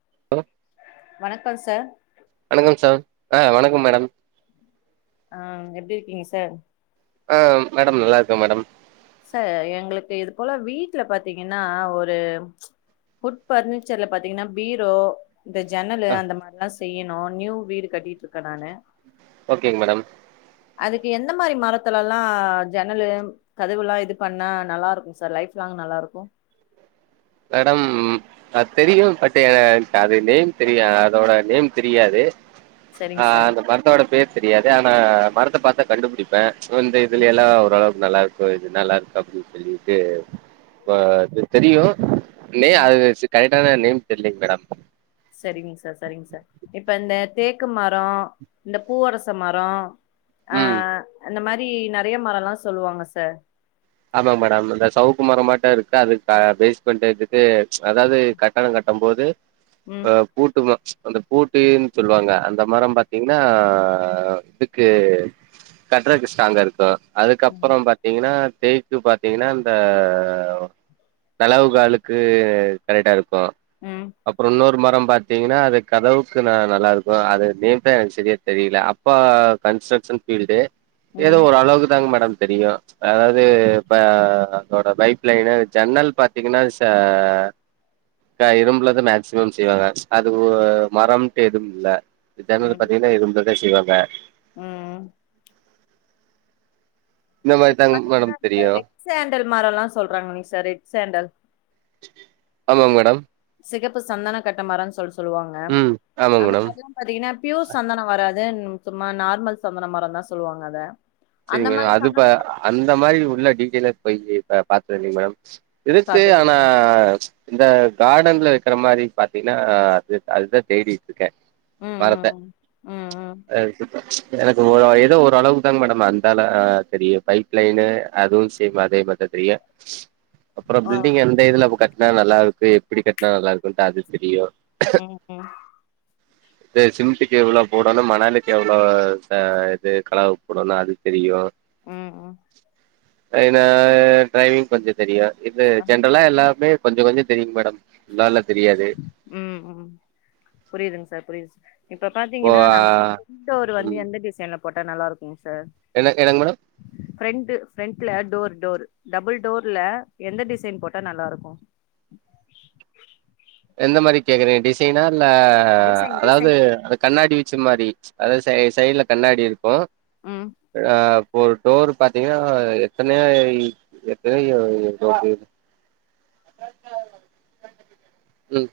[unintelligible] வணக்கம் சார் வணக்கம் சார் ஆ வணக்கம் மேடம் ஆ எப்படி இருக்கீங்க சார் ஆ மேடம் நல்லா இருக்க மேடம் ச எங்களுக்கு இது போல வீட்ல பாத்தீங்கன்னா ஒரு குட் பர்னிச்சர்ல பாத்தீங்கன்னா பீரோ இந்த ஜன்னலு ஆ அந்த மாரில்லாம் செய்யணு நியூ வீடு கட்டிட்டு இருக்கேன் நானு ஓகேங்க மேடம் அதுக்கு எந்த மாரி மரத்துல எல்லாம் ஜன்னல கதவுெல்லா இது பண்ணா நல்லா இருக்கு சார் லைஃப் லாங் நல்லா இருக்கும் மேடம் அது தெரியும் பட் என என் அது நேம் தெரிய அதோட நேம் தெரியாது ஆ சரிங்க சார் அந்த மர்தவோட பேர் தெரியாது ந மரத்தை பாத்தா கண்டுபிடிப்பேன் வந்து ம் இததுலல்லாம் ஓரளவுக் நல்லா இருக்கும் இது நல்லா இருக்கும் அப்படின்னு சொல்லிட்டுது ஆ தெரியும் ஆ ம். [unintelligible] கரெக்டனா நேம் தெரிலங்க மேடம் சரிங்க சார் சரிங்க சார் இப்ப இந்த தேக்கு மரம் இந்த பூவரச மரம் ஆ ம் அந்த மாரி நறைய மரம்ல்லாம் சொல்லுவாங்க சார் ஆமா மேடம் இந்த சவுக்கு மர மாட்டு இருக்கு அது பேஸ் பண்ட்டு அதாவது கட்டடம் கட்டும் போது ம் ஆ பூட் அந்த பூட்டன்னு சொல்லுவாங்க அந்த மரம் பார்த்தீங்கன்னா இதுக்கு கட்ரதுக்கு ஸ்ட்ராங்கா இருக்கு ம் அதுக்கப்புறம் பாத்தீங்கன்னா தேக்கு பார்த்தீங்கன்னா இந்த செளவு காலுளுக்கு கரெக்டா இருக்கு ப்ப ம் அப்புறம் இன்னொரு மரம் பாத்தீங்கன்னா அது கதவுக்கு ந நல்லா இருக்கும் அது நேம் தான் எனக்கு சரியா தெரியல அப்பா கன்ஸ்ட்ரக்ஷன் பீல்டு ஏதோ ம் ஒரு ஓ அளவுக்கு தாங்க மேடம் தெரிய [unintelligible] அதோட பைப்லைன் ஜன்னல் பாத்தீங்கன்னா இரும்புலத மேக்சிமம் செய்வாங்க அது மரம்ட்டு எதுவும் இல்ல இந்த ஜன்னல் ல பாத்தீன்னா இரூம் செய்வங்க ம் ம் இந்த மாரிதாங் ப்ப மேடம் தெரியு ரெட் சேண்டல் மரம் எல்லாம் சொல்றாங்க நீ சார் ரெட் சேண்டல் ஆமாங்க மேடம் சிகப்பு சந்தன கட்டமரன்னு சொல் சொல்லுவாங்க ம் ஆமாங் அந்த மேடம் மாதிரலாம் பாத்தீங்கன்னா பியூர் சந்தனம் வராது அத சும்மா நார்மல் சந்தன மரம் தான் சொல்லுவாங்க அத அந்த சரிங்கம் மாரி அதுப்ப சந்தனம் அந்த மாரி உள்ள டீட்டல போய் பாத்ததில்லைங்க மேடம் இருக்கு பாத்தது ஆனா இந்த கார்டன்ல வைக்கிற மாதிரி பாத்தீங்கன்னா அது அதுதான் தேடி இருக்கே ம் மரத்தை ம் ம் ம் அ எனக்கு ஒரு ஏதோ ஓரளவுக்கு தா மேடம் அந்தால தெரியும் பைப் லைனு அதுவும் சேம் அதே மாதிரிதான் தெரியும் அப்புற ஆ பில்டிங் எந்த இதுல கட் கட்டனா நல்லா இருக்கு எப்பிடி கட்டனா நல்லா இருக்குன்ட்டு அது தெரியு ம் ம் இது சிமன்டுக்கு எவ்வளவு போடணும் மணலுக்கு எவ்வளவு ந்த இது கலவ போடணும் அது தெரியும் ம் ஆனா டிரைவிங் கொஞ்சம் தெரியும் இது அ ஜென்ரலா எல்லாமே கொஞ்சம் கொஞ்சம் தெரியு மேடம் நல்லால்லாம் தெரியாது ம் ம் புரியுதுங்க சார் புரியுது சார் இப்ப இப்போ பாத்தீங்கன்னா நம்மோர் ம் வந்து எந்த டிசைன்ல போட்டா நல்லா இருக்குங்சார் என்ன என்னங் மேடம் ஃப்ரெண்ட்டு ஃப்ரெண்ட்ல டோர் டோர் டபுள் டோர்ல எந்த டிசைன் போட்டா நல்லா இருக்கு எந்த மாரி கேக்குறிங்க டிசைனா இல்ல டிசைன் அதாவ்து டிசைன் அந்த கண்ணாடி சிம் மாரி அதாது சைட்ல கண்ணாடி இருக்கு ம் அ ஒரு டோர் பாத்தீங்கனா எத்தனயாய் எத்தனையோ டோர் இருக் ம்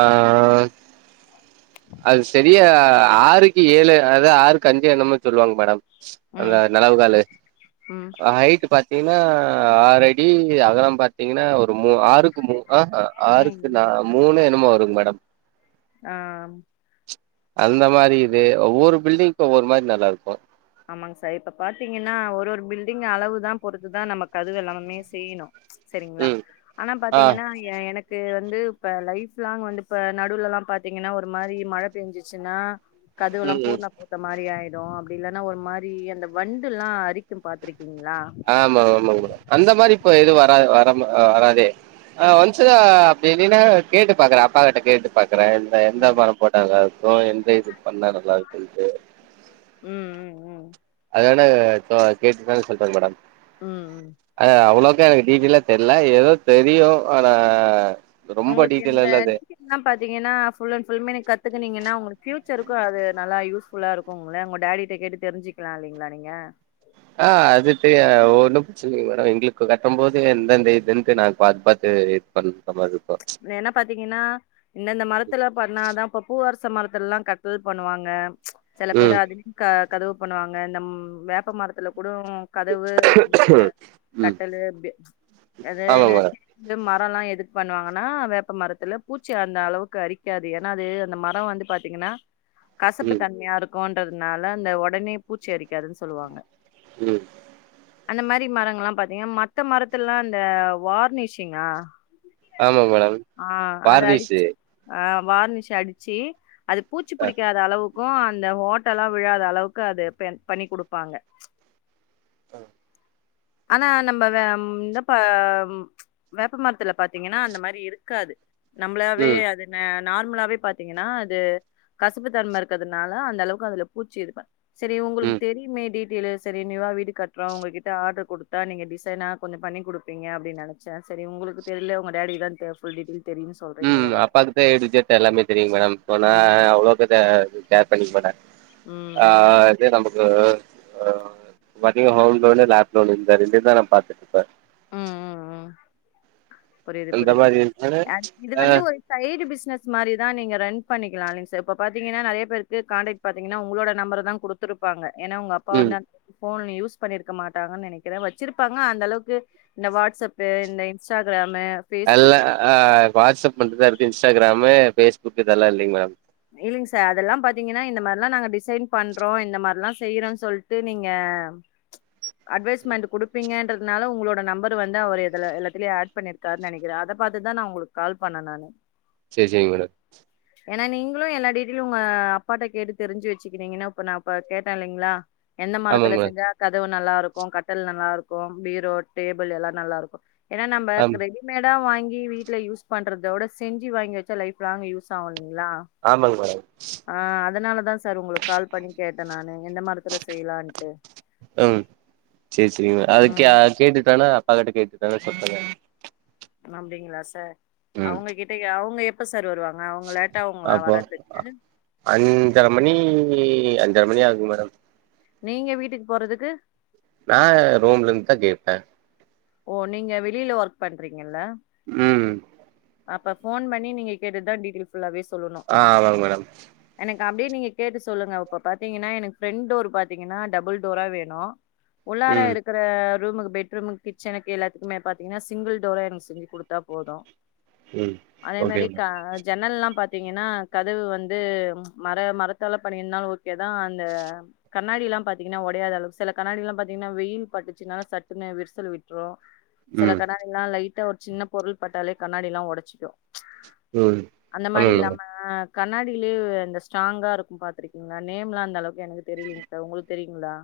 ஆ அது செரியா ஆறுக்கு ஏழு அதாது ஆறுக்கு அஞ்சு என்னமோ சொல்லுவாங்க மேடம் அந்த ம் நெலவு காலு ம் ஹைட் பா தீங்னா ஆரடி அகலம் பார்த்தீங்னா ஒரு மூ ஆறுக்கு மூ அ ஹ ம் ஆறுக்கு ம் நா மூணே ன்னுமோ வருங் மேடம் அ அந்த மாரி இது ஒவ்வொரு பில்டிங்க்கு ஒவ்வொரு மாரி நல்லாருக்கு ஆமாங் சார் இப்ப பாத்தீங்கனா ஒரு ஒரு பில்டிங் அளவுதா பொறுத்துதா நம்ம கதுவு எல்லாமமே செய்ணு செரிங்களா ம் ஆனா ஆ பாத்தீங்னா எனக்கு ந்து இப்ப லைஃப்லாங் வந்து இப்ப நடுலல்லா பாத்தீங்கன்னா ஒரு மாரி மழை பேஞ்சுச்சுனா கதுவுல்லா ம் ம் பூர்ண பூத்த மாரி ஆயிட் யோ அப்டில்லா ஒரு மாரி அந்த வண்டுல்லா அரிக்கு பாத்ருக் ஆமா ஆமாங்க அந்த மாதிரி இப்ப எது வரா வர ம் அ வராதே ஆ [unintelligible] நீனா கேட்டு பாக்குறே அப்பா கிட்ட கேட்டு பா கிர எந்த ம் பாரோ போட்டாங்க இப்போ எந்த இது பண்ண நல்லா இருக்குத்துட்டு உம் உம் உம் அதான கேட்டு னா சொல்றேங்க மேடம் உம் உம் அ அவ்ளோக்கா எனக்கு டீட்டெயலா தெரியல ஏதோ தெரியு ஆனா ரொம்ப உங்களுக்கு டீட்டெய்லா இந்த இல்ல அது டீடெயில்ல பாத்தீங்கன்னா ஃபுல் அண்ட் ஃபுல்லுமே கத் து கிணேகான உங்களுக் பியூச்சருக்கு அது நல்லா யூஸ் ஃபுல்லா இருக்கும்ங்கள உங்க டாடிட்ட கேட்டு தெரிஞ்சுக்கலா இல்லைங்களா நீங்க ஆ அதுக்கு ஒன்னு பிரச்சனை இல்ல மேடம் எங்களுக்கு கட்ட போது எந்தெந்த இதுன்னட்டு நா பாத்து பாத்து இது பண்ற மாரி என்ன பாத்தீங்கன்னா இந்த இந்த மரத்துல பன்னாதா இப்ப பூவ செம் மரத்துலல்லா கட்டல் பண்ணுவாங்க சில பேரு ம் அதுல க்க கதவு பண்ணுவாங்க இந்த வேப்ப மரத்துலக் கூட கதவு ம் கட்டல் ஆமா அதுன்னு மேடம் ம ல்லா எதுக்கு பண்ணுவாங்க னா வேப்ப மரத்துல பூச்சி அந்த அளவுக்கு அரிக்காது ஏனா அது அந்த மரம் வந்து பாத்தீங்கன்னா கசப்பு ம் தன்மையா இருக் கும்றதுனால அந்த உடனே பூச்சி அரிக்காதுன்னு சொல்லுவாங்க உம் அந்த மாதிரி மரங்கள் எல்லா பாத்தீங்கான மத்த மரத்துலா இந்த வார்னிஷிங்கா ஆமாங் ஆ அத அடிச்சு ஆ வார்னிசு அடிச்சு அது பூச்சி அ பிடிக்காத அளவு அந்த ஓட்டலா விழாத அளவுக்கு அது பண்ணி கொடுப்பாங்க ஆனா நம்ம வே இந்த வேப்பமரத்துல பாத்தீங்கன்னா அந்த மாரி இருக்காது நம்மளாவே ம் அதன நார்மலாவே பாத்தீங்கன்னா அது கசப்பு தன்மை இருக்கறதுனால அந்த அளவுக்கு அதுல பூச்சி இது பண் சரி உங்களுக்கு ம் தெரி கேளு சரி நீ வா வீடு கட்டுறோ உங்ககிட்ட ஆர்டர் கொடுத்தா நீங்க டிசைனா கொஞ்ச பண்ணி கொடுப்பீங்க அப்படினு நினைச்சே சரி உங்களுக்கு தெரியல உங்க டாடிக்கு தா ஃபுல் டிடெயிலஸ் ம் அப்பாக்குதே எ டூ ஜெட் எல்லாமே தெரியுங் மேடம் ஒர் நா ம் அவ்ளோ பேத்த கேர் பண்ணிர்க்மாட்டாக ம் ஆ ம் அதே நம் ஆ ஆ [unintelligible] ஹோம் லோனு லேப் லோனு இந்த ரெண்டுதா நா பாத்தே இப்ப புரிது புரிது இருந்துச்சுனா ஆ இது ஆ வந்து ஒரு சைட்டு பிஸ் னஸ் மாரிதா நீங்க ரன் பண்ணிக்கலாலீங் சார் இப்ப பாத்தீங்கனா நெறைய பேருக்கு காண்டாக்ட் பாத்தீங்கனா உங்களோட நம்பரதா குடுத்திருப்பாங்க ஏனா உங்க அப்பா ம் வந்தா ஃபோன்ல யூஸ் பண்ணிருக்க மாட்டாங்கன் நெனைக்கிறே வச்சிருப்பாங்க அந்த அளவுக்கு இந்த வாட்ஸ்அப்பு இந்த இன்ஸ்டா எல்லா அ ஆ வாட்ஸ்அப் மட்டுதான் இருக்கு இன்ஸ்டாகிராம் மே ஃபேஸ்புக் இதெல்லா இல்லிங் மேடம் இல்லிங் சார் அதெல்லா பாத்தீங்கனா இந்த மார்லா நாங்க டிசைன் பண்றோ இந்த மார்லா செய்றோன் சொல்ட்டு நீங்க ச்ச அட்வைஸ்மெண்ட் குடுப்பீங்கன்றதுனால உங்குளோட நம்பர் வந்து அவர் எதுல எல்லாத்திலயு ஆட் பண்ணிர்க்கார்னு நெனைக்கிறே அத பாத்துதா நா உங்குளுக்கு கால் பண்ண நானு செரி செரிங்க மேடம் ஏனா நீங் ஃபுல்லு எல்லா டீடெயிலு உங்க அப்பாட்ட கேட்டு தெரிஞ்சு வெச்சுக்கினீங்கனா ப நா இப்ப கேட்டே இல்லிங்ளா என்ன மரத்துல ஆமாங்க மேடம் செஞ்சா கதவு நல்லா இருக்கோ கட்டல் நல்லா இருக்கோ பீரோ டேபிள் எல்லா நல்லா இருக்கோ ஏனா ஆம் நம்பக்கு ரெடிமேடா வாங்கி லி வீட்ல யூஸ் பண்றதோட செஞ்சி வாங்கி வெச்சா லைஃப் லாங்க் யூஸ் ஆவு இல்லிங்ளா ஆமாங்க மேடம் சார் உங்குளுக்கு கால் பண்ணி கேட்டே நானு எந்த மரத்துல செய்லான்ட்டு ம் சேரி சேரிங்க ம் வேணா சொல்ட்டங்க ச்ச னா அப்டிங்ளா சார் அவுங்க கிட்டய அவுங்க எப் அப்பா ஆ அஞ்சர மணி ணி அஞ்சர மணி ஆகுக மேடம் நீங்க வீட்டுக்கு போறதுக்கு நா ரூம்லந்துதா கேப்பே ஓ நீங்க வெளில ஒர்க் பண்றீங்கல்ல ம் அப்ப ஃபோன் பண்ணி நீங்க கேட்டுட்தா டீடெய்ல் ஃபுல்லாவே ஆ ஆமாங்க மேடம் கா அப்டே நீங்க கேட்டு சொல்லுங்க இப்ப பாத்தீங்கனா எனக்கு ஃப்ரெண்ட் டோர் பாத்தீங்கனா டபுள் டோரா வேணோ உள்ளார ம் இருக்கற ரூமுக்கு பெட்ரூம்ங் கிச்சனக்கு எல்லாத்துக்மே பாத்தீங்கனா சிங்கிள் டோரா எனக்கு செஞ்சு குடுத்த போதோ ம் அதே ஓகே மாரி க மேடம் ஜன்னல்லா பா தீவிங்கனா கதவு வந்து ச்ச மர மரத்தால பண்ணியிந்தாலு ஓ எதா அந்த கண்ணாடிலா பாத்திங்கன்னா ஒடையாத அளவு சில கண்ணாடில்லா பாத்திங்கன்ன வெயில் பட்டுச்சுனா சட்டுன்னு விரிசல் விட்ரு செல ம் கண்ணாடிலா லைட்டா சின்ன பொருள் பட்டாலே கண்ணாடில்லா ஒடச்சிக்கு ம் அந்த மாரி ஆமாங்க இல்லாம மேடம் கண்ணாடியிலேயே அந்த ஸ்ட்ராங்கா இருக்கு பாத்ருக்கீங்ளா நேம்லா அந்த அளவுக்கு எனக்கு தெரியலீங்க சார் உங்ளுக்கு தெரியுங்ளா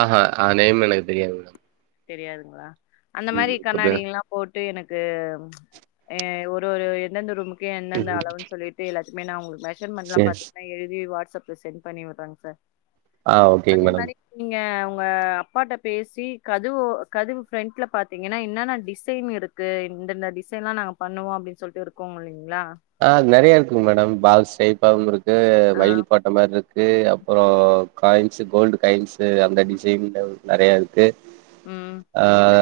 ஆ ஹ அ நேம் எனக்கு தெரியாது மேடம் தெரியாதுங்ளா அந்த ம் மாரி ஓகே மேடம் கண்ணாடிங்லா போட் டு எனக்கு ஒரு ஒரு எ எந்தந்த ரூமுக் எந்தந்த ம் அளவுன் சொல்லிட்டு எல்லாத் ன்மே நா அவுங்ளுக்கு மே ஷர்மென்ட்லா சேரி பாத்தீங்கனா எழுதி வாட்ஸ்அப் சென்ட் பண்ணி விடுறங் சார் ஆ ஓகேங்க அதே மேடம் மாரி நீங்க வ அப்பாட்ட பேசி கதுவோ கதுவு ஃப்ரெண்ட்ல பாத்தீங்கன்னா என்னன்னா டிசைன் இருக்கு இந்த இந்த டிசைன்லா நாங்க பண்ணுவோ அப்டின் சொல்ட்டு இருக்கும் இல்லைங் அ அத் நெறைய இருக்குங் மேடம் பாக்ஸ் ஸ்டை [unintelligible] கு ஆ மயில் போட்ட மார்ருக்கு இருக்கு அப்புறோ காயின்ஸ் கோல்டு காயின்ஸ் அந்த டிசைன்ல நெறைய இருக் கு ம்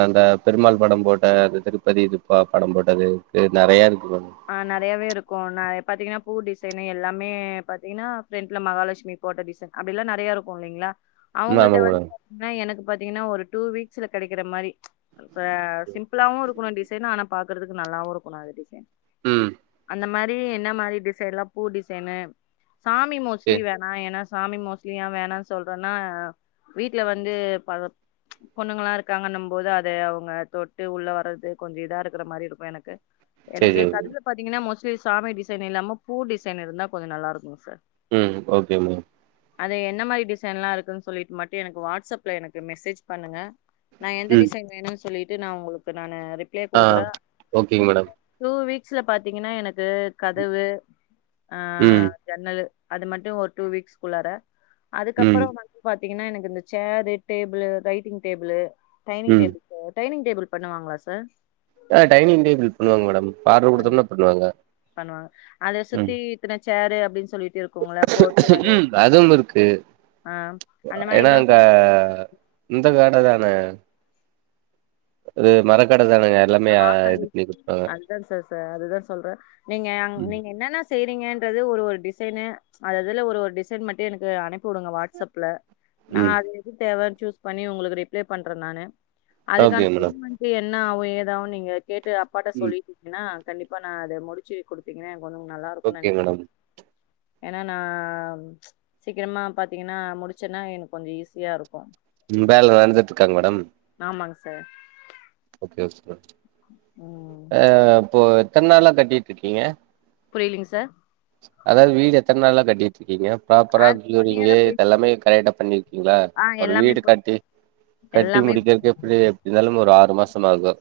அந்த பெருமாள் படம் போட்ட அது திருப்பதி இதுப்பா படம் போட்டது நெறைய இருக்கு மே அ நறையாவே இருக்கு பாத்தீங்கன்னா பூ டிசைன் எல்லாமே பாத்தீங்கன்னா ஃப்ரெண்ட்ல மகாலட்சுமி போட்ட டிசைன் அப்படில்லா நிறையா இருக்கு இல்லைங்ளா ம் அவுங்கள்ட்ட ஆமாங்க வந்து மேடம் பாத்திங்னா எனக் பாத்தீங்கன்னா ஒரு டூ வீக்ஸ்ல கெடைக்கிற மாரி ப சிம்ப்புளாவு இருக்ணு டிஸ் தினா ஆனா பாக்குறதுக்கு நல்லாவு இருக்குனு டிசைன் ம் அந்த மரி என்ன மாரி டிசைன்ல்லா பூ டிசைனு சாமி மொஸ்ட்லி சேரி வேணா ஏனா சாமி மோஸ்ட்லியா வேணான் சொல்றேனா வீட்டுல வந்து பல பொண்ணுங்களா இருக்காங்கன்னு போது அத அவ்ங்க தொட்டு உள்ள வர்றது கொஞ்ச இதா இருக்குற மாரி இருக்கு எனக்கு சேரி எனக்கு சேரி கதுல பாத்தீங்கனா மோஸ் சாமி டிசைன் இல்லாம பூ டிசைன் இருந்தா கொஞ்சம் நல்லா இருக்கும் சார் ம் ஓகேம்மு அது என்ன மாரி டிசைன்ல்லா இருக்குன்னு சொல்லிட்டு மட்டு எனக்கு வாட்ஸ்அப்ல எனக்கு மெசேஜ் பண்ணுங்க நா எந்த ம் டிசைன் வேணும்னு சொல்லிட் து நா உங்ளுக்கு நானு ரிப் ஆஹ் ஓகேங்மேடம் ஸ்ல பாத்தீங்கன்னா எனக்கு கதவு ம் ஆஹ் ஜன்னலு அது மட்டு ஓட் டூவீக்ஸ் குள்ளார ம் அதுக்கப்றோ வந்து பாத் தீங்கன்னா எனக்கு இந்த சேரு டேபிளு ரைட்டிங் டேபிளு ம் டைனிங்டேபில்சு டைனிங் டேபிள் பண்ணுவாங்களா சார் ஆ டைனிங்டேபிள் பண்ணுவாங்க மேடம் ஆர்டர் பன்னி குடுத்தோம்னா பண்ணுவாங்க பண்ணுவாங்க அத சுத்தி இத்தன சேரு அப்டின்னு சொல்லிட்டு இருக்கும்ல ஃபோர் சேரு உம் அதுவும் இருக்கு ஆ அந்த ஏன்னா மாரில்லா அங்க பா இந்த காட தானே இது மரக்கட் ஹ் ஆசரி [inaudible] அதுதா சாச சார் அதுதா சொல்றே நீங்க அங் ம் நீங்க என்னன்ன செய்றீங்க து ஒரு ஒரு டிசைனு அததுல ஒரு ஒரு டிசைன் மட்டு எனக்கு அனுப்பி வுடுங்க வாட்ஸ்அப்ல நா ம் அது எது தேவ சூஸ் பண்ணி உங்களுக்கு ரிப்ளை பண்றே நானு அதுக்கான ஓகே மேடம் பெமென்ட் என்ன நாஓயித் தவ்ன்நீங்க கேட்டு அப்பாட்ட ம் சொல்லிட்டீங்ன்னா கண்டிப்பா நா அத முடிச்சு குடுத்திங்னே பொண்ணுங் நல்லா இருக்குனு ஓகே நெனைக் மேடம் ஏன்னா நா சீக்கிரமா பாத்தீங்கன்னா முடிச்சேன்னா எனக்கு கொஞ்சோ ஈஸியா இருக்கு ம்வேல நடந்துட்டுருக்காங் மேடம் அம்மாங்க சார் ஓகே ஓகே உம் ஆஹ் அப்போ எத்தந்நாளா கட்டிட்டு இருக்கீங்க புரியலீங்க சார் அதாது வீடு எத்தன் நாளா கட் ட்டிட்டு இக்கீங்க ப்ராப்பரா அது ஒன் இயரா கியூரிங்லெ போய் இதல்லாமே கரையட் தண்ணி ங்ள ஆ ஒரு எல்லாமே வீடு போய் கட்டி கட்டி எல்லாமே முடிக்கேறதுக்கு எப்பிடி இருந்தாலும் ஒரு ஆறு இப்ப மாசமாகு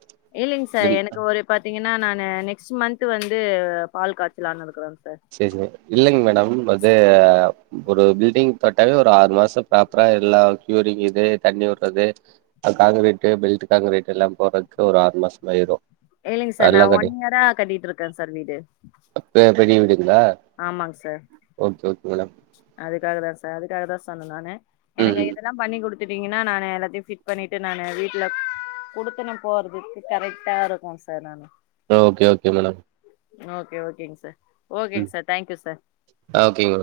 இல்லைங் சார் எனக்கு ஒரு பாத்தீங்கன்னா நானு நெக்ஸ்ட் மந்த் வந்து பால் காய்ச்சலான்னுருக்குறோ செரி செர் இல்லைங்க மேடம் அது ஒரு பில்டிங் தொட்டாவே ஒரு இப்ப ஆறு மாசம் ப்ராப்பரா எல்லா க்யூரிங் இது தண்ணி உடுறது அது காங்க்ரீட்டு பெல்ட் காங்க்ரீட்டெல்லா போறதுக்கு ஒரு ஆறு மாசமாயிரு இல்லைங்க சார் நா அதெல்லா கட்டி ஒன் இயரா கட்டிட்டு இருக்கேன் சார் வீடு பெ ஆமாங்க [unintelligible] ஓகே ஓகே மேடம் அதுக்காகதா சார் அதுக்காகதா சொன்ன நானு எனக்கு ம் இதெல்லா பண்ணி குடுத் குடுத்திட்டீங்கின்னா நானு எல்லாத்தியு ஃபிட் பண்ணிட்டு நானு வீட்ல குடுத்தனம் போறதுக்கு கரெக்ட்டாருக்கு சார் நானு ஓகே ஓகே மேடம் ஓகே ஓகேங் சார் ம் ஓகேங் சார் தேங்க்யூ சார் ஆ ஓகேங்க மேம்